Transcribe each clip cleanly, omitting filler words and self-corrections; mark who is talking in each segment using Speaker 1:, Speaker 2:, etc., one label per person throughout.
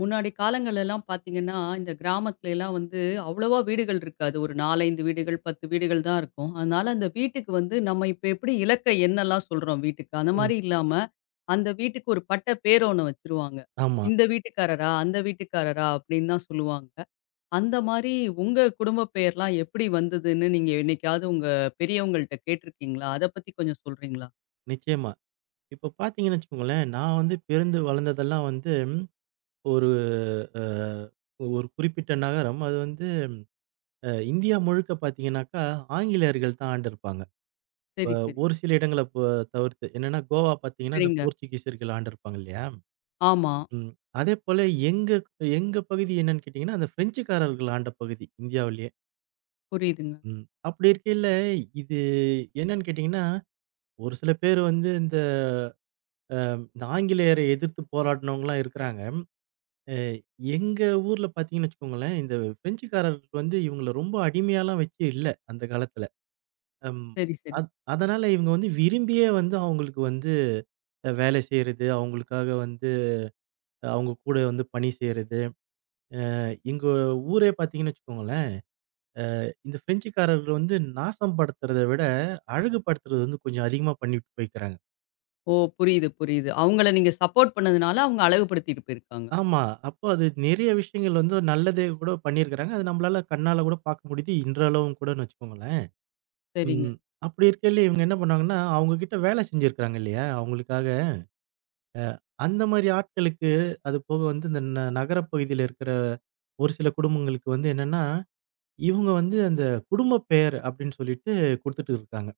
Speaker 1: முன்னாடி காலங்கள் எல்லாம் பார்த்தீங்கன்னா, இந்த கிராமத்துல எல்லாம் வந்து அவ்வளவா வீடுகள் இருக்காது. ஒரு 4, 5 வீடுகள், 10 வீடுகள் தான் இருக்கும். அதனால அந்த வீட்டுக்கு வந்து நம்ம இப்ப எப்படி இலக்க எண்ணலாம் சொல்றோம் வீட்டுக்கு, அந்த
Speaker 2: ம்.
Speaker 1: மாரி இல்லாம, அந்த வீட்டுக்கு ஒரு பட்ட பேர் ஒண்ணு வச்சுருவாங்க.
Speaker 2: ஆமா.
Speaker 1: இந்த வீட்டுக்காரரா, அந்த வீட்டுக்காரரா அப்படின்னு தான் சொல்லுவாங்க. அந்த மாரி உங்க குடும்ப பெயர்லாம் எப்படி வந்ததுன்னு நீங்க என்னைக்காவது உங்க பெரியவங்கள்ட்ட கேட்டுருக்கீங்களா? அத பத்தி கொஞ்சம் சொல்றீங்களா?
Speaker 2: நிச்சயமா. இப்ப பார்த்தீங்கன்னு வச்சுக்கோங்களேன், நான் வந்து பிறந்து வளர்ந்ததெல்லாம் வந்து ஒரு அ ஒரு குறிப்பிட்ட நகரம். அது வந்து இந்தியா முழுக்க பார்த்தீங்கன்னாக்கா, ஆங்கிலேயர்கள் தான் ஆண்டிருப்பாங்க. அ
Speaker 1: சரி, சரி.
Speaker 2: ஒரு சில இடங்கள தவிர்த்து. என்னன்னா கோவா பார்த்தீங்கன்னா, அந்த
Speaker 1: சரிங்க.
Speaker 2: போர்ச்சுகீசியர்கள் ஆண்டிருப்பாங்க இல்லையா?
Speaker 1: ஆமா.
Speaker 2: ம். அதேபோல எங்க எங்க பகுதி என்னன்னு கேட்டீங்கன்னா, அந்த பிரெஞ்சுக்காரர்கள் ஆண்ட பகுதி இந்தியாவிலேயே.
Speaker 1: புரியுதுங்க.
Speaker 2: ம். அப்படி இருக்கையில, இது என்னன்னு கேட்டீங்கன்னா, ஒரு சில பேர் வந்து இந்த இந்த ஆங்கிலேயரை எதிர்த்து போராடினவங்கலாம் இருக்கிறாங்க. அ எங்க ஊர்ல பார்த்தீங்கன்னு வச்சுக்கோங்களேன், இந்த பிரெஞ்சுக்காரர்கள் வந்து இவங்கள ரொம்ப அடிமையாலாம் வச்சு இல்ல அந்த காலத்துல. அம்
Speaker 1: சரி, சரி.
Speaker 2: அத் அதனால இவங்க வந்து விரும்பியே வந்து அவங்களுக்கு வந்து வேலை செய்றது, அவங்களுக்காக வந்து அவங்க கூட வந்து பணி செய்றது. எங்க ஊரே பார்த்தீங்கன்னு வச்சுக்கோங்களேன், இந்த பிரெஞ்சுக்காரர்கள் வந்து நாசம் படுத்துறத விட அழகுபடுத்துறது வந்து கொஞ்சம் அதிகமா பண்ணிட்டு போய்க்கிறாங்க.
Speaker 1: ஓ! புரியுது, புரியுது. அவங்கள நீங்க சப்போர்ட் பண்ணதுனால, அவங்க அழகுபடுத்திட்டு போயிருக்காங்க.
Speaker 2: ஆமா. அப்போ அது நிறைய விஷயங்கள் வந்து நல்லதே கூட பண்ணியிருக்கிறாங்க. அது நம்மளால கண்ணால கூட பார்க்க முடியுது, இன்றளவும் கூடன்னு வச்சுக்கோங்களேன்.
Speaker 1: சரிங்க.
Speaker 2: ம். அப்படி இருக்கையில இவங்க என்ன பண்ணாங்கன்னா, அவங்க கிட்ட வேலை செஞ்சிருக்கிறாங்க இல்லையா? அவங்களுக்காக அந்த மாரி ஆட்களுக்கு அது போக வந்து இந்த நகரப் பகுதியில இருக்கிற ஒரு சில குடும்பங்களுக்கு வந்து என்னன்னா, இவங்க வந்து அந்த குடும்ப பெயர் அப்படின்னு சொல்லிட்டு குடுத்துட்டு இருக்காங்க.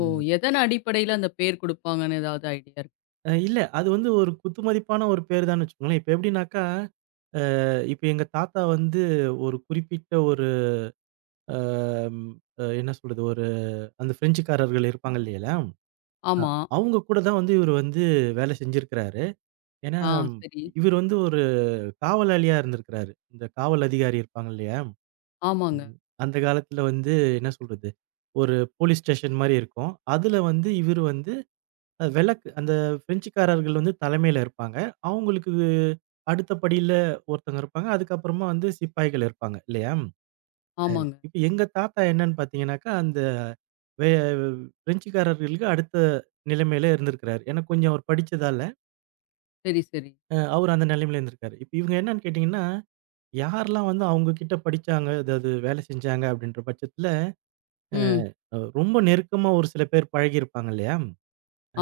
Speaker 1: ஓ! எதன் அடிப்படையில அந்த பேர் குடுப்பாங்கன்னு ஏதாவது ஐடியா
Speaker 2: இல்ல அது வந்து ஒரு குத்துமதிப்பான ஒரு பேரு தான்னு வச்சுக்கோங்களேன். இப்ப எப்படின்னாக்கா, இப்ப எங்க தாத்தா வந்து ஒரு குறிப்பிட்ட ஒரு அ என்ன சொல்றது? அந்த பிரெஞ்சுக்காரர்கள் இருப்பாங்க இல்லைங்களா? ஆ.
Speaker 1: ஆமா.
Speaker 2: அவங்க கூட தான் வந்து இவரு வந்து வேலை செஞ்சிருக்கிறாரு. ஏன்னா,
Speaker 1: ஆ சரி.
Speaker 2: இவரு வந்து ஒரு காவலாளியா இருந்திருக்கிறாரு. இந்த காவல் அதிகாரி இருப்பாங்க இல்லையா?
Speaker 1: ஆமாங்க,
Speaker 2: ம். அந்த காலத்துல வந்து என்ன சொல்றது? ஒரு போலீஸ் ஸ்டேஷன் மாரி இருக்கும். அதுல வந்து இவரு வந்து வெலக்கு அந்த பிரெஞ்சுக்காரர்கள் வந்து தலைமையில இருப்பாங்க. அவங்களுக்கு அடுத்த படியில ஒருத்தங்க இருப்பாங்க. அதுக்கப்புறமா வந்து சிப்பாய்கள் இருப்பாங்க இல்லையா?
Speaker 1: ஆமாங்க.
Speaker 2: இப்ப எங்க தாத்தா என்னன்னு பார்த்தீங்கன்னாக்கா, அந்த வே பிரெஞ்சுக்காரர்களுக்கு அடுத்த நிலைமையில இருந்திருக்கிறாரு. ஏன்னா கொஞ்சம் அவர் படிச்சதால,
Speaker 1: சரி, சரி.
Speaker 2: அவர் அந்த நிலைமையில இருந்திருக்காரு. இப்ப இவங்க என்னன்னு கேட்டீங்கன்னா, யாரெல்லாம் வந்து அவங்க கிட்ட படிச்சாங்க, அதாவது வேலை செஞ்சாங்க அப்படின்ற பட்சத்துல,
Speaker 1: ம்.
Speaker 2: ரொம்ப நெருக்கமா ஒரு சில பேர் பழகியிருப்பாங்க இல்லையா?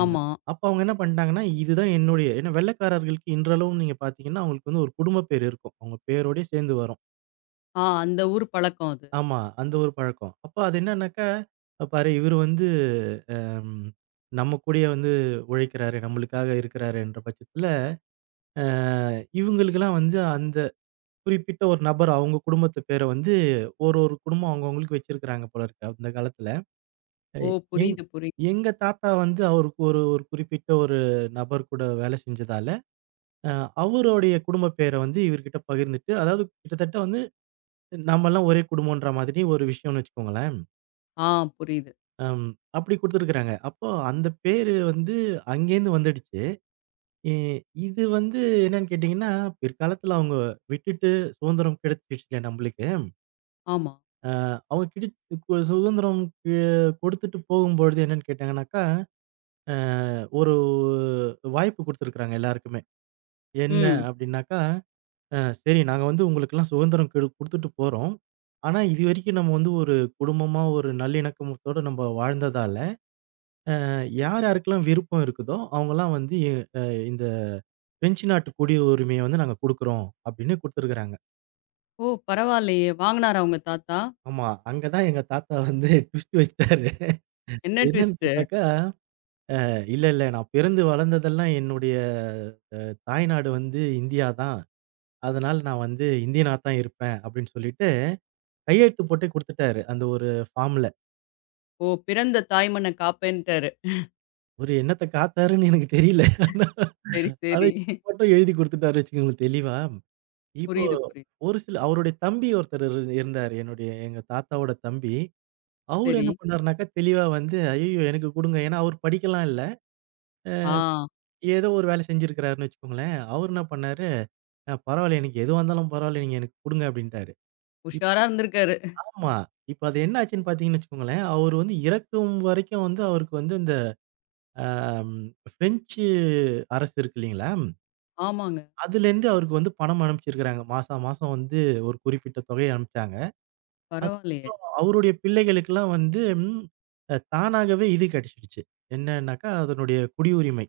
Speaker 1: ஆமா.
Speaker 2: அப்ப அவங்க என்ன பண்ணிட்டாங்கன்னா, இதுதான் என்னுடைய, ஏன்னா வெள்ளைக்காரர்களுக்கு இன்றளவும் நீங்க பார்த்தீங்கன்னா, அவங்களுக்கு வந்து ஒரு குடும்ப பேர் இருக்கும். அவங்க பேரோடயே சேர்ந்து வரும்.
Speaker 1: ஆ அந்த ஊர் பழக்கம் அது.
Speaker 2: ஆமா, அந்த ஒரு பழக்கம். அப்ப அது என்னன்னாக்கா, பாரு இவரு வந்து ம். நம்ம கூடயே வந்து உழைக்கிறாரு, நம்மளுக்காக இருக்கிறாருன்ற பட்சத்தில, அ இவங்களுக்கெல்லாம் வந்து அந்த குறிப்பிட்ட ஒரு நபர் அவங்க குடும்பத்து பேர வந்து ஒரு ஒரு குடும்பம் அவங்கவங்களுக்கு வச்சிருக்கிறாங்க போல இருக்கு அந்த காலத்தில. அ
Speaker 1: ஓ!
Speaker 2: எங்
Speaker 1: புரியுது, புரியுது.
Speaker 2: எங்க தாத்தா வந்து அவருக்கு ஒரு ஒரு குறிப்பிட்ட ஒரு நபர் கூட வேலை செஞ்சதால, அ அவருடைய குடும்ப பேர வந்து இவர்கிட்ட பகிர்ந்துட்டு, அதாவது கிட்டத்தட்ட வந்து நாமெல்லாம் ஒரே குடும்பம்ன்ற மாதிரி ஒரு விஷயம்னு வச்சுக்கோங்களேன்.
Speaker 1: ஆ புரியுது.
Speaker 2: அம். அப்படி குடுத்துருக்கிறாங்க. அப்போ அந்த பேரு வந்து அங்கேருந்து வந்துடுச்சு. எ இது வந்து என்னன்னு கேட்டீங்கன்னா, பிற்காலத்துல அவங்க விட்டுட்டு சுதந்திரம் கிடைச்சிடுச்சு இல்லையா நம்மளுக்கு.
Speaker 1: ஆமா.
Speaker 2: அ அவங்க கிடை கு- சுதந்திரம் அ கொடுத்துட்டு போகும்பொழுது என்னன்னு கேட்டாங்கன்னாக்கா, அ ஒரு வாய்ப்பு குடுத்துருக்காங்க எல்லாருக்குமே. என்ன
Speaker 1: ம்.
Speaker 2: அப்படின்னாக்கா, அ சரி நாங்க வந்து உங்களுக்கெல்லாம் சுதந்திரம் கெடு குடுத்துட்டு போறோம். ஆனா இதுவரைக்கும் நம்ம வந்து ஒரு குடும்பமா ஒரு நல்லிணக்கமத்தோட நம்ம வாழ்ந்ததால, யார் யாருக்கெல்லாம் விருப்பம் இருக்குதோ அவங்கலாம் வந்து அ இந்த பிரெஞ்சு நாட்டு குடியுரிமைய வந்து நாங்க குடுக்குறோம் அப்படின்னு குடுத்துருக்காங்க.
Speaker 1: ஓ! பரவாயில்லையே! வாங்குனாரா உங்க தாத்தா?
Speaker 2: ஆமா. அங்க தான் எங்க தாத்தா வந்து ட்விஸ்ட் வச்சுட்டாரு.
Speaker 1: என்ன
Speaker 2: என்னன்னு
Speaker 1: ட்விஸ்ட்டு?
Speaker 2: கேட்டாக்கா, இல்ல, இல்ல நான் பிறந்து வளர்ந்ததெல்லாம் என்னுடைய தாய்நாடு வந்து இந்தியா தான். அதனால நான் வந்து இந்தியனா தான் இருப்பேன் அப்படின்னு சொல்லிட்டு கையெழுத்து போட்டே குடுத்துட்டாரு, அந்த ஒரு ஃபார்ம்ல.
Speaker 1: ஓ! பிறந்த தாய்மண்ண காப்பேன்ட்டாரு.
Speaker 2: ஒரு என்னத்த காத்தாருன்னு எனக்கு தெரியல. ஆனா
Speaker 1: சரி,
Speaker 2: ஆனா
Speaker 1: சரி.
Speaker 2: மட்டும் எழுதி குடுத்துட்டாரு வச்சுக்கோங்களேன் தெளிவா. இப்போ
Speaker 1: புரியுது, புரியுது.
Speaker 2: ஒரு சில அவருடைய தம்பி ஒருத்தர் இருந்தாரு. என்னுடைய எங்க தாத்தாவோட தம்பி. அவரு
Speaker 1: சரி.
Speaker 2: என்ன பண்ணாருனாக்கா, தெளிவா வந்து, "ஐயய்யோ! எனக்கு குடுங்க." ஏன்னா அவரு படிக்கலாம் இல்ல.
Speaker 1: ஆ
Speaker 2: ஏதோ ஒரு வேலை செஞ்சிருக்கிறாருன்னு வச்சுக்கோங்களேன். அவரு என்ன பண்ணாரு, பரவாயில்ல. எனக்கு எதுவா இருந்தாலும் பரவாயில்ல. நீங்க எனக்கு குடுங்க." அப்படின்ட்டாரு.
Speaker 1: உஷாரா
Speaker 2: இப்ப
Speaker 1: இருந்திருக்காரு.
Speaker 2: ஆமா. இப்ப அது என்ன ஆச்சுன்னு பார்த்தீங்கன்னு வச்சுக்கோங்களேன், அவரு வந்து இறக்கும் வரைக்கும் வந்து அவருக்கு வந்து இந்த அ ம் பிரெஞ்சு அரசு இருக்கு இல்லீங்களா?
Speaker 1: ஆமாங்க.
Speaker 2: அதுலேருந்து அவருக்கு வந்து பணம் அனுப்பிச்சிருக்கிறாங்க. மாசா மாசம் வந்து ஒரு குறிப்பிட்ட தொகைய அனுப்பிச்சாங்க.
Speaker 1: பரவாயில்லையே!
Speaker 2: அதுக்கப்புறம் அவருடைய பிள்ளைகளுக்கெல்லாம் வந்து ம் அ தானாகவே இது கிடைச்சிடுச்சு. என்னன்னாக்கா, அதனுடைய குடியுரிமை.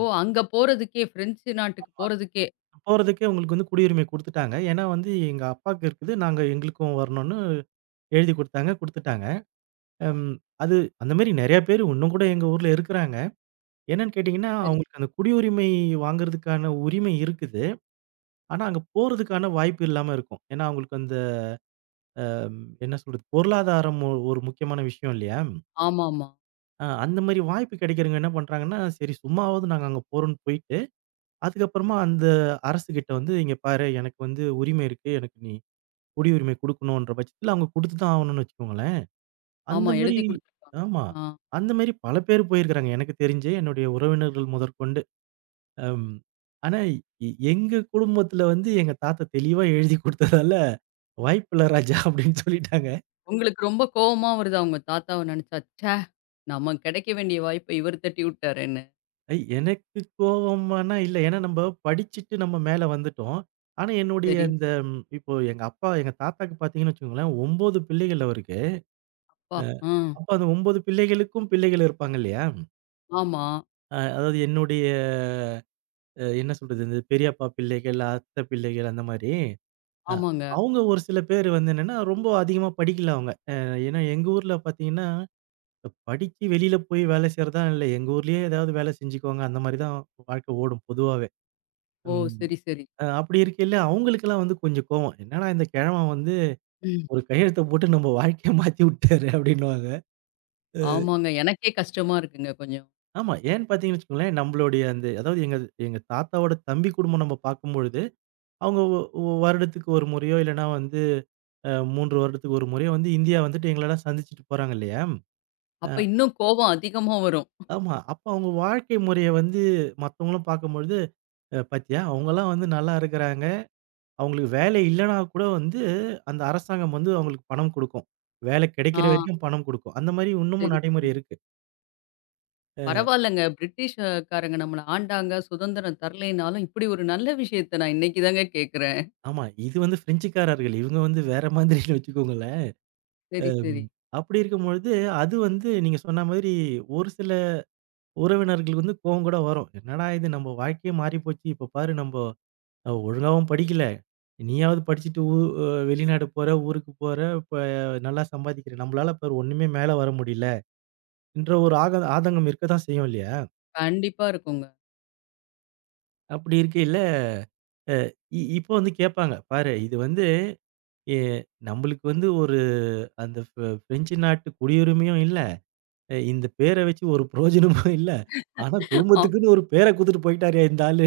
Speaker 1: ஓ! அங்க போறதுக்கே பிரெஞ்சு நாட்டுக்கு போறதுக்கே.
Speaker 2: போறதுக்கே உங்களுக்கு வந்து குடியுரிமை குடுத்துட்டாங்க. ஏன்னா வந்து எங்க அப்பாக்கு இருக்குது. நாங்க எங்களுக்கும் வரணும்னு எழுதி குடுத்தாங்க, குடுத்துட்டாங்க. ம். அது அந்த மாரி நெறைய பேரு இன்னும் கூட எங்க ஊர்ல இருக்கிறாங்க. என்னன்னு கேட்டீங்கன்னா,
Speaker 1: சரி.
Speaker 2: அவங்களுக்கு அந்த குடியுரிமை வாங்குறதுக்கான உரிமை இருக்குது. ஆனா அங்க போறதுக்கான வாய்ப்பு இல்லாம இருக்கும். ஏன்னா அவங்களுக்கு அந்த அ என்ன சொல்றது? பொருளாதாரம் ஒரு முக்கியமான விஷயம் இல்லையா?
Speaker 1: ஆமாமா.
Speaker 2: அந்த மாரி வாய்ப்பு கிடைக்கிறவங்க என்ன பண்றாங்கன்னா, சரி சும்மாவாவது நாங்க அங்க போறோம்ன்னு போயிட்டு, அதுக்கப்புறமா அந்த அரசுகிட்ட வந்து, "இங்க பாரு எனக்கு வந்து உரிமை இருக்கு. எனக்கு நீ குடியுரிமை குடுக்கணுன்ற பட்சத்துல, அவங்க குடுத்து தான் ஆவணும்னு வச்சுக்கோங்களேன். அந்த
Speaker 1: ஆமா.
Speaker 2: மாரி
Speaker 1: எழுதி குடுத்துருக்காங்க.
Speaker 2: ஆமா.
Speaker 1: ஆ.
Speaker 2: அந்த மாரி பல பேர் போயிருக்கிறாங்க, எனக்கு தெரிஞ்சு என்னுடைய உறவினர்கள் முதற்கொண்டு. அம் ஆனா எங்க குடும்பத்துல வந்து எங்க தாத்தா தெளிவா எழுதி குடுத்ததால, "வாய்ப்பில்ல ராஜா" அப்படின்னு சொல்லிட்டாங்க.
Speaker 1: உங்களுக்கு ரொம்ப கோவமா வருதா உங்க தாத்தாவ நெனச்சா? ச்சே! நமக்கு கெடைக்க வேண்டிய வாய்ப்ப இவரு தட்டி விட்டாரேன்னு.
Speaker 2: எனக்கு கோவமானா இல்ல. ஏன்னா நம்ப படிச்சுட்டு நம்ம மேல வந்துட்டோம். ஆனா என்னுடைய
Speaker 1: சரி.
Speaker 2: இந்த இப்போ எங்க அப்பா எங்க தாத்தாக்கு பாத்தீங்கன்னு வச்சுக்கோங்களேன், 9 பிள்ளைகள் அவருக்கு.
Speaker 1: அப்பா!
Speaker 2: அ
Speaker 1: ஆ.
Speaker 2: அப்ப அந்த 9 பிள்ளைகளுக்கும் பிள்ளைகள் இருப்பாங்க இல்லையா?
Speaker 1: ஆமா.
Speaker 2: அதாவது என்னுடைய என்ன சொல்றது? இந்த பெரியப்பா பிள்ளைகள், அத்தை பிள்ளைகள் அந்த மாரி. அ
Speaker 1: ஆமாங்க.
Speaker 2: அவங்க ஒரு சில பேர் வந்து என்னன்னா, ரொம்ப அதிகமா படிக்கல அவங்க. ஏன்னா எங்க ஊர்ல பார்த்தீங்கன்னா, படிச்சு வெளியில போய் வேலை செய்றதா இல்ல. எங்க ஊர்லயே ஏதாவது வேலை செஞ்சுக்குவாங்க. அந்த மாரி தான் வாழ்க்கை ஓடும் பொதுவாவே.
Speaker 1: ஓ!
Speaker 2: ம்.
Speaker 1: சரி, சரி.
Speaker 2: அப்படி இருக்கையில அவங்களுக்கெல்லாம் வந்து கொஞ்சம் கோவம். என்னடா இந்த கிழவன் வந்து
Speaker 1: ம்.
Speaker 2: ஒரு கையெழுத்த போட்டு நம்ம வாழ்க்கைய மாத்தி விட்டாரு அப்படின்னுவாங்க. அ
Speaker 1: ஆமாங்க. எனக்கே கஷ்டமா இருக்குங்க கொஞ்சம்.
Speaker 2: ஆமா. ஏன்னு பார்த்தீங்கன்னு வச்சுக்கோங்களேன், நம்மளுடைய அந்த அதாவது எங்க எங்க தாத்தாவோட தம்பி குடும்பம் நம்ம பார்க்கும்பொழுது, அவங்க ஒ ஒ- வருடத்துக்கு ஒரு முறையோ இல்லன்னா வந்து அ 3 வருடத்துக்கு ஒரு முறை வந்து இந்தியா வந்துட்டு எங்களலாம் சந்திச்சுட்டு போறாங்க இல்லையா? அ
Speaker 1: அப்ப இன்னும் கோவம் அதிகமா வரும்.
Speaker 2: ஆமா. அப்ப அவங்க வாழ்க்கை முறைய வந்து மத்தவங்களும் பார்க்கும்பொழுது, "பாத்தியா அவங்கலாம் வந்து நல்லா இருக்கிறாங்க." அவங்களுக்கு வேலை இல்லன்னா கூட வந்து அந்த அரசாங்கம் வந்து அவங்களுக்கு பணம் குடுக்கும். வேலை
Speaker 1: ஆ.
Speaker 2: கிடைக்கிற வரைக்கும் பணம் குடுக்கும். அந்த மாரி இன்னமும்
Speaker 1: சரி, சரி.
Speaker 2: நடைமுறை இருக்கு.
Speaker 1: பரவால்லங்க. பிரிட்டிஷ் காரங்க நம்மள ஆண்டாங்க, சுதந்திரம் தரலைனாலும், இப்படி ஒரு நல்ல விஷயத்த நான் இன்னைக்கு தாங்க கேட்கிறேன்.
Speaker 2: ஆமா. இது வந்து பிரெஞ்சுக்காரர்கள். இவங்க வந்து வேற மாதிரின்னு வச்சுக்கோங்களேன்.
Speaker 1: சரி,
Speaker 2: ம்.
Speaker 1: சரி.
Speaker 2: அப்படி இருக்கும்பொழுது, அது வந்து நீங்க சொன்ன மாதிரி ஒரு சில உறவினர்களுக்கு வந்து கோவம் கூட வரும். "என்னடா இது நம்ம வாழ்க்கையே மாறிப்போச்சு. இப்ப பாரு நம்போ" அவ ஒழுங்காவும் படிக்கல. நீயாவது படிச்சுட்டு ஊ அ வெளிநாடு போற, ஊருக்கு போற, இப்ப நல்லா சம்பாதிக்கிற. நம்மளால பாரு ஒண்ணுமே மேல வர முடியல. என்ற ஒரு ஆக ஆதங்கம் இருக்க தான் செய்யும் இல்லையா?
Speaker 1: கண்டிப்பா இருக்குங்க.
Speaker 2: அப்படி இருக்கையில அ இ இப்போ வந்து கேட்பாங்க. பாரு இது வந்து எ நம்மளுக்கு வந்து ஒரு அந்த பிரெஞ்சு நாட்டு குடியுரிமையும் இல்ல. இந்த பேர வச்சு ஒரு பிரயோஜனமும் இல்ல. ஆனா குடும்பத்துக்குன்னு ஒரு பேர குடுத்துட்டு போயிட்டாரே இந்த ஆளு.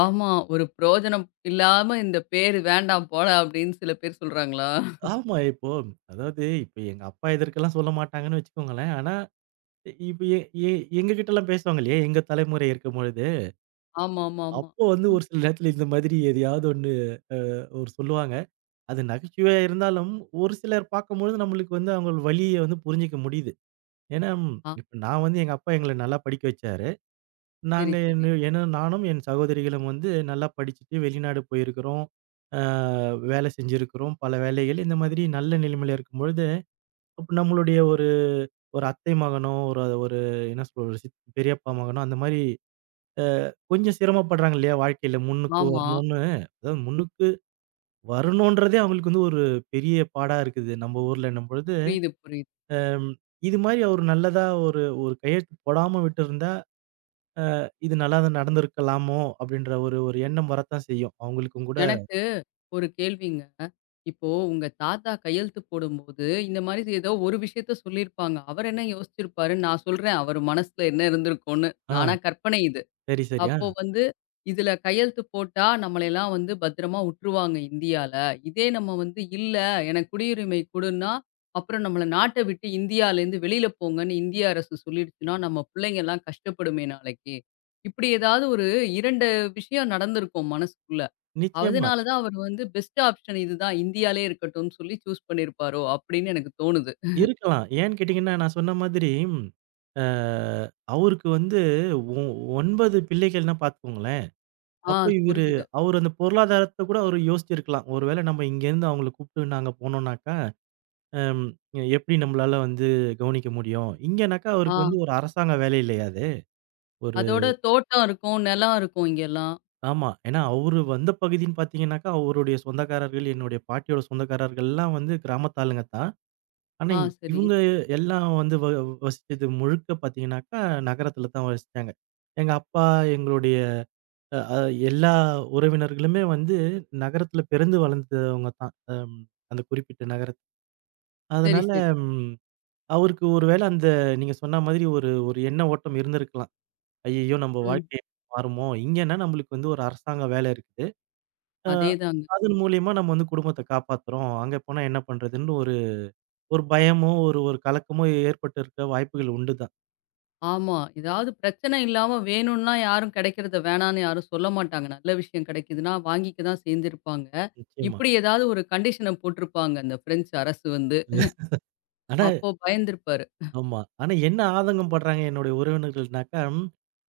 Speaker 1: ஆமா. ஒரு பிரயோஜனம் இல்லாம இந்த பேரு வேண்டாம் போடா அப்படின்னு சில பேர் சொல்றாங்களா?
Speaker 2: ஆமா இப்போ அதாவது இப்ப எங்க அப்பா இதற்கெல்லாம் சொல்ல மாட்டாங்கன்னு வச்சுக்கோங்களேன். ஆனா இப்ப எ எ எங்க கிட்டலாம் பேசுவாங்க இல்லையா? எங்க தலைமுறை இருக்கும்பொழுது.
Speaker 1: ஆமாமாமா.
Speaker 2: அப்போ வந்து
Speaker 1: ம்.
Speaker 2: ஒரு சில நேரத்துல இந்த மாதிரி எதையாவது ஒண்ணு ஒரு சொல்லுவாங்க. அது நகைச்சுவையா இருந்தாலும், ஒரு சிலர் பார்க்கும்பொழுது நம்மளுக்கு வந்து அவங்க வலிய வந்து புரிஞ்சுக்க முடியுது. ஏன்னா,
Speaker 1: ஆ
Speaker 2: இப்ப நான் வந்து எங்க அப்பா எங்கள நல்லா படிக்க வச்சாரு.
Speaker 1: சரி,
Speaker 2: நாங்க
Speaker 1: சரி.
Speaker 2: என்ன ஏன்னா நானும் என் சகோதரிகளும் வந்து நல்லா படிச்சுட்டு வெளிநாடு போயிருக்கிறோம். ஆ வேலை செஞ்சிருக்கிறோம். பல வேலைகள் இந்த மாதிரி நல்ல நிலைமையில இருக்கும்பொழுது, அப்ப நம்மளுடைய ஒரு ஒரு அத்தை மகனோ, ஒரு ஒரு என்ன சொல்றது? ஒரு பெரியப்பா மகனோ அந்த மாரி கொஞ்சம் சிரமப்படுறாங்க இல்லையா? வாழ்க்கையில முன்னுக்கு
Speaker 1: ஆமா.
Speaker 2: வரணும்னு. அதாவது முன்னுக்கு வரணுன்றதே அவங்களுக்கு வந்து ஒரு பெரிய பாடா இருக்குது. நம்ம ஊர்லன்னும் பொழுது,
Speaker 1: புரியுது, புரியுது.
Speaker 2: அம் இது மாரி அவரு நல்லதா ஒரு ஒரு கையெழுத்து போடாம விட்டிருந்தா, இது நல்லா தான் நடந்திருக்கலாமோ! அப்பிடின்ற ஒரு ஒரு எண்ணம் வரத்தான் செய்யும். அவங்களுக்கும் கூட.
Speaker 1: எனக்கு ஒரு கேள்விங்க. இப்போ உங்க தாத்தா கையெழுத்து போடும்போது, இந்த மாரி ஏதோ ஒரு விஷயத்த சொல்லியிருப்பாங்க. அவர் என்ன யோசிச்சிருப்பாருன்னு நான் சொல்றேன். அவர் மனசுல என்ன இருந்திருக்கும்னு.
Speaker 2: ஆ,
Speaker 1: நானா கற்பனை இது.
Speaker 2: சரி, சரி. ஆ,
Speaker 1: அப்போ வந்து இதுல கையெழுத்து போட்டா நம்மளையெல்லாம் வந்து பத்திரமா உட்டுருவாங்க இந்தியால. இதே நம்ம வந்து இல்ல எனக்கு குடியுரிமை குடுன்னா, அப்புறம் நம்மள நாட்ட விட்டு இந்தியாலேருந்து வெளியில போங்கன்னு இந்திய அரசு சொல்லிடுச்சுன்னா, நம்ம பிள்ளைங்கலாம் கஷ்டப்படுமே நாளைக்கு. இப்படி ஏதாவது ஒரு 2 விஷயம் நடந்திருக்கும் மனசுக்குள்ள.
Speaker 2: நிச்சயமா.
Speaker 1: அதனால தான் அவர் வந்து பெஸ்ட் ஆப்ஷன் இதுதான் இந்தியாலே இருக்கட்டும்னு சொல்லி சூஸ் பண்ணியிருப்பாரோ! அப்படின்னு எனக்கு தோணுது.
Speaker 2: இருக்கலாம். ஏன்னு கேட்டீங்கன்னா, நான் சொன்ன மாதிரி, அ அவருக்கு வந்து 9 பிள்ளைகள்னா பார்த்துக்கோங்களேன்.
Speaker 1: ஆ
Speaker 2: அப்ப இவரு
Speaker 1: புரியுது.
Speaker 2: அவரு அந்த பொருளாதாரத்த கூட அவரு யோசிச்சிருக்கலாம். ஒருவேளை நம்ம இங்கேருந்து அவங்கள கூப்பிட்டு நாங்க போனோம்னாக்கா, அம் எப்படி நம்மளால வந்து கவனிக்க முடியும்? இங்கனாக்கா
Speaker 1: ஆ
Speaker 2: அவருக்கு வந்து ஒரு அரசாங்க வேலை இல்லையா அது? ஒரு
Speaker 1: அதோட தோட்டம் இருக்கும், நிலம் இருக்கும் இங்கெல்லாம்.
Speaker 2: ஆமா. ஏன்னா அவரு வந்த பகுதின்னு பார்த்தீங்கன்னாக்கா, அவருடைய சொந்தக்காரர்கள், என்னுடைய பாட்டியோட சொந்தக்காரர்கள்லாம் வந்து கிராமத்து ஆளுங்க தான். ஆனா
Speaker 1: ஆ
Speaker 2: இ-
Speaker 1: சரி.
Speaker 2: இவங்க எல்லாம் வந்து வசிச்சது முழுக்க பார்த்தீங்கன்னாக்கா, நகரத்துல தான் வசிச்சாங்க. எங்க அப்பா, எங்களுடைய அ அ எல்லா உறவினர்களுமே வந்து நகரத்துல பிறந்து வளர்ந்தவங்க தான். அம் அந்த குறிப்பிட்ட நகரத்
Speaker 1: சரி,
Speaker 2: அதனால
Speaker 1: சரி.
Speaker 2: ம் அவருக்கு ஒரு வேள அந்த நீங்க சொன்ன மாதிரி ஒரு ஒரு எண்ண ஓட்டம் இருந்திருக்கலாம். ஐய்யயோ! நம்ம
Speaker 1: ம்.
Speaker 2: வாழ்க்கை மாறுமோ! இங்கன்னா நம்மளுக்கு வந்து ஒரு அரசாங்க வேலை இருக்குது. அ
Speaker 1: அதேதாங்க.
Speaker 2: அதன் மூலியமா நம்ம வந்து குடும்பத்த காப்பாத்துறோம். அங்க போனா என்ன பண்றதுன்னு ஒரு ஒரு பயமோ, ஒரு ஒரு கலக்கமோ ஏற்பட்டு இருக்க வாய்ப்புகள் உண்டு தான்.
Speaker 1: ஆமா. ஏதாவது பிரச்சனை இல்லாம வேணும்னா யாரும் கிடைக்கிறத வேணான்னு யாரும் சொல்ல மாட்டாங்க. நல்ல விஷயம் கிடைக்குதுன்னா வாங்கிக்க தான் சேர்ந்திருப்பாங்க.
Speaker 2: நிச்சயமா.
Speaker 1: இப்படி ஏதாவது ஒரு கண்டிஷன போட்டிருப்பாங்க அந்த பிரெஞ்சு அரசு வந்து.
Speaker 2: ஆனா
Speaker 1: அப்போ பயந்திருப்பாரு.
Speaker 2: ஆமா. ஆனா என்ன ஆதங்கம் படுறாங்க என்னுடைய உறவினர்கள்னாக்கா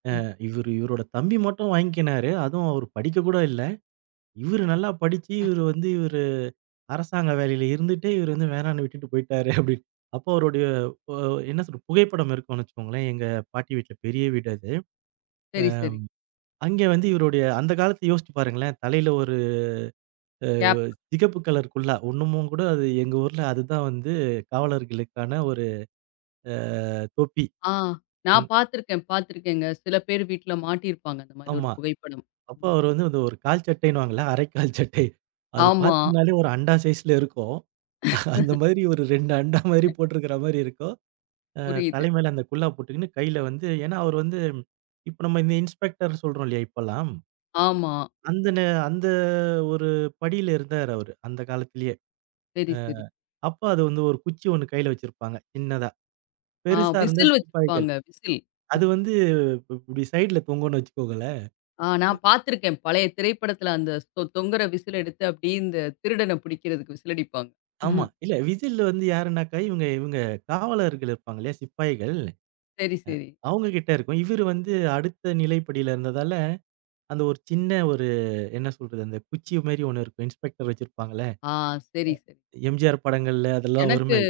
Speaker 1: ம்.
Speaker 2: இவரு இவரோட தம்பி மட்டும் வாங்கிக்கினாரு. அதுவும் அவரு படிக்க கூட இல்ல. இவரு நல்லா படிச்சு, இவரு வந்து இவரு அரசாங்க வேலையில இருந்துட்டே இவரு வந்து வேணான்னு விட்டுட்டு போயிட்டாரு அப்படின்னு. அப்போ அவருடைய அ என்ன சொல்றது புகைப்படம் இருக்கும்னு வச்சுக்கோங்களேன். எங்க பாட்டி வீட்ல பெரிய வீடு அது.
Speaker 1: சரி, சரி.
Speaker 2: அங்கே வந்து இவருடைய அந்த காலத்த யோசிச்சு பாருங்களேன். தலையில ஒரு அ
Speaker 1: கேப்.
Speaker 2: சிகப்பு கலர் குல்லா. இன்னமும் கூட அது எங்க ஊர்ல அதுதான் வந்து காவலர்களுக்கான ஒரு தொப்பி.
Speaker 1: ஆ
Speaker 2: ம்.
Speaker 1: நான் பார்த்துருக்கேன், பார்த்துருக்கேங்க. சில பேர் வீட்ல மாட்டியிருப்பாங்க அந்த மாரி ஒரு
Speaker 2: ஆமா.
Speaker 1: புகைப்படம்.
Speaker 2: அப்போ
Speaker 1: ம்.
Speaker 2: அவரு வந்து அந்த ஒரு கால் சட்டைன்னுவாங்கல்ல, அரைக்கால் சட்டை. அது
Speaker 1: ஆமா.
Speaker 2: பார்த்தீங்கன்னாலே ஒரு அண்டா சைஸ்ல இருக்கும். அந்த மாதிரி ஒரு 2 அண்டா மாதிரி போட்டிருக்கிற மாரி இருக்கும்.
Speaker 1: புரியுது.
Speaker 2: தலை மேல அந்த குல்லா போட்டுக்கின்னு கையில வந்து ஏன்னா அவர் வந்து இப்ப நம்ம இந்த இன்ஸ்பெக்டர் சொல்றோம் இல்லையா இப்பல்லாம்.
Speaker 1: ஆமா.
Speaker 2: அந்த நே அந்த ஒரு படியில இருந்தார் அவரு, அந்த காலத்திலேயே.
Speaker 1: சரி, சரி.
Speaker 2: அப்ப அது வந்து ஒரு குச்சி ஒண்ணு கையில வச்சிருப்பாங்க, சின்னதா.
Speaker 1: ஆ
Speaker 2: பெருசா இருந்தா
Speaker 1: விசில்
Speaker 2: சிப்பாய்கள்.
Speaker 1: வச்சிருப்பாங்க. விசில்.
Speaker 2: அது வந்து இப்படி சைடுல தொங்கும்ன்னு வச்சுக்கோங்களேன்.
Speaker 1: ஆ நான் பார்த்துருக்கேன். பழைய திரைப்படத்துல அந்த தொங்குற விசில் எடுத்து அப்படியே இந்த திருடன பிடிக்கிறதுக்கு விசில் அடிப்பாங்க.
Speaker 2: ஆமா. இல்ல விசில் வந்து யாருன்னாக்கா இவங்க இவங்க காவலர்கள் இருப்பாங்க இல்லையா, சிப்பாய்கள்.
Speaker 1: சரி, சரி.
Speaker 2: அவங்க கிட்ட இருக்கும். இவரு வந்து அடுத்த நிலை படியில இருந்ததால அந்த ஒரு சின்ன ஒரு என்ன சொல்றது? அந்த குச்சி மாரி ஒண்ணு இருக்கும். இன்ஸ்பெக்டர் வச்சிருப்பாங்களே!
Speaker 1: ஆ சரி, சரி.
Speaker 2: எம்ஜிஆர் படங்கள்ல அதெல்லாம்
Speaker 1: எனக்கு
Speaker 2: வருமே!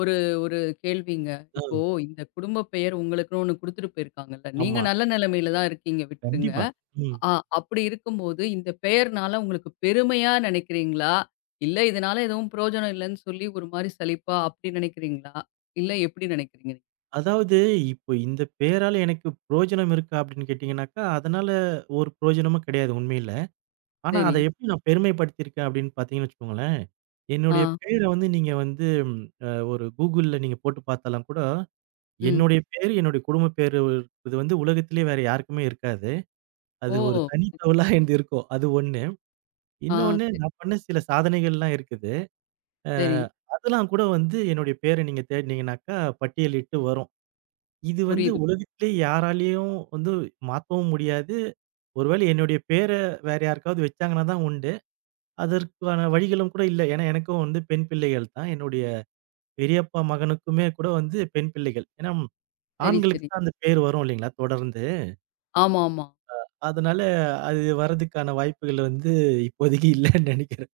Speaker 1: ஒரு ஒரு கேள்விங்க.
Speaker 2: ஆ,
Speaker 1: இப்போ இந்த குடும்ப பெயர் உங்களுக்குன்னு ஒண்ணு குடுத்துட்டு போயிருக்காங்கல்ல. நீங்க
Speaker 2: ஆமா.
Speaker 1: நல்ல நிலைமையில தான் இருக்கீங்க விட்டுருங்க.
Speaker 2: கண்டிப்பா. ம்.
Speaker 1: ஆ அப்படி இருக்கும்போது இந்த பெயர்னால உங்களுக்கு பெருமையா நினைக்கிறீங்களா? இல்ல இதனால எதுவும் பிரயோஜனம் இல்லன்னு சொல்லி ஒரு மாரி சலிப்பா அப்படி நினைக்கிறீங்களா? இல்ல எப்படி நினைக்கிறீங்க?
Speaker 2: அதாவது இப்போ இந்த பேரால எனக்கு புரோஜனம் இருக்கா அப்படின்னு கேட்டீங்கன்னாக்கா, அதனால ஒரு புரோஜனமும் கிடையாது உண்மையில. ஆனா, அத
Speaker 1: சரி.
Speaker 2: எப்படி நான் பெருமைப்படுத்தியிருக்கேன் அப்படின்னு பார்த்தீங்கன்னு வச்சுக்கோங்களேன்,
Speaker 1: ஆ.
Speaker 2: என்னுடைய பேர வந்து நீங்க வந்து ஒரு கூகுள்ல நீங்க போட்டு பார்த்தாலும் கூட,
Speaker 1: ம்.
Speaker 2: என்னுடைய பேரு, என்னுடைய குடும்ப பேரு இது வந்து உலகத்திலேயே வேற யாருக்குமே இருக்காது. அது ஒரு
Speaker 1: ஓ!
Speaker 2: தனி தவளா என்னது இருக்கும். அது ஒண்ணு.
Speaker 1: ஆ
Speaker 2: இன்னொன்னு
Speaker 1: சரி,
Speaker 2: நான் பண்ண சில சாதனைகள்லாம் இருக்குது. அ
Speaker 1: சரி.
Speaker 2: அதெல்லாம் கூட வந்து என்னுடைய பேர நீங்க தேடுனீங்கனாக்கா பட்டியலிட்டு வரும். இது வந்து
Speaker 1: புரியுது.
Speaker 2: உலகத்திலே யாராலயும் வந்து மாத்தவும் முடியாது. ஒருவேளை என்னுடைய பேர வேற யாருக்காவது வச்சாங்கன்னா தான் உண்டு. அதற்கான வழிகளும் கூட இல்ல. ஏன்னா எனக்கும் வந்து பெண் பிள்ளைகள் தான். என்னுடைய பெரியப்பா மகனுக்குமே கூட வந்து பெண் பிள்ளைகள். ஏன்னா
Speaker 1: சரி,
Speaker 2: ஆண்களுக்கு
Speaker 1: சரி.
Speaker 2: தான் அந்த பேர் வரும் இல்லைங்களா தொடர்ந்து.
Speaker 1: ஆமா, ஆமா.
Speaker 2: அதனால அது வர்றதுக்கான வாய்ப்புகள் வந்து இப்போதைக்கு இல்லன்னு நெனைக்கிறேன்.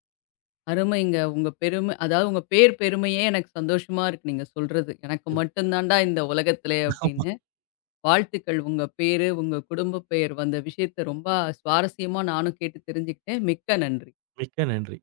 Speaker 1: அருமைங்க. உங்க பெருமை அதாவது உங்க பேர் பெருமையே எனக்கு சந்தோஷமா இருக்கு நீங்க சொல்றது. எனக்கு மட்டும் தான்டா இந்த உலகத்திலே
Speaker 2: ஆமா.
Speaker 1: அப்படின்னு. வாழ்த்துக்கள் உங்க பேரு, உங்க குடும்ப பெயர் வந்த விஷயத்த ரொம்ப சுவாரஸ்யமா நானும் கேட்டு தெரிஞ்சுக்கிட்டேன். மிக்க நன்றி.
Speaker 2: மிக்க நன்றி.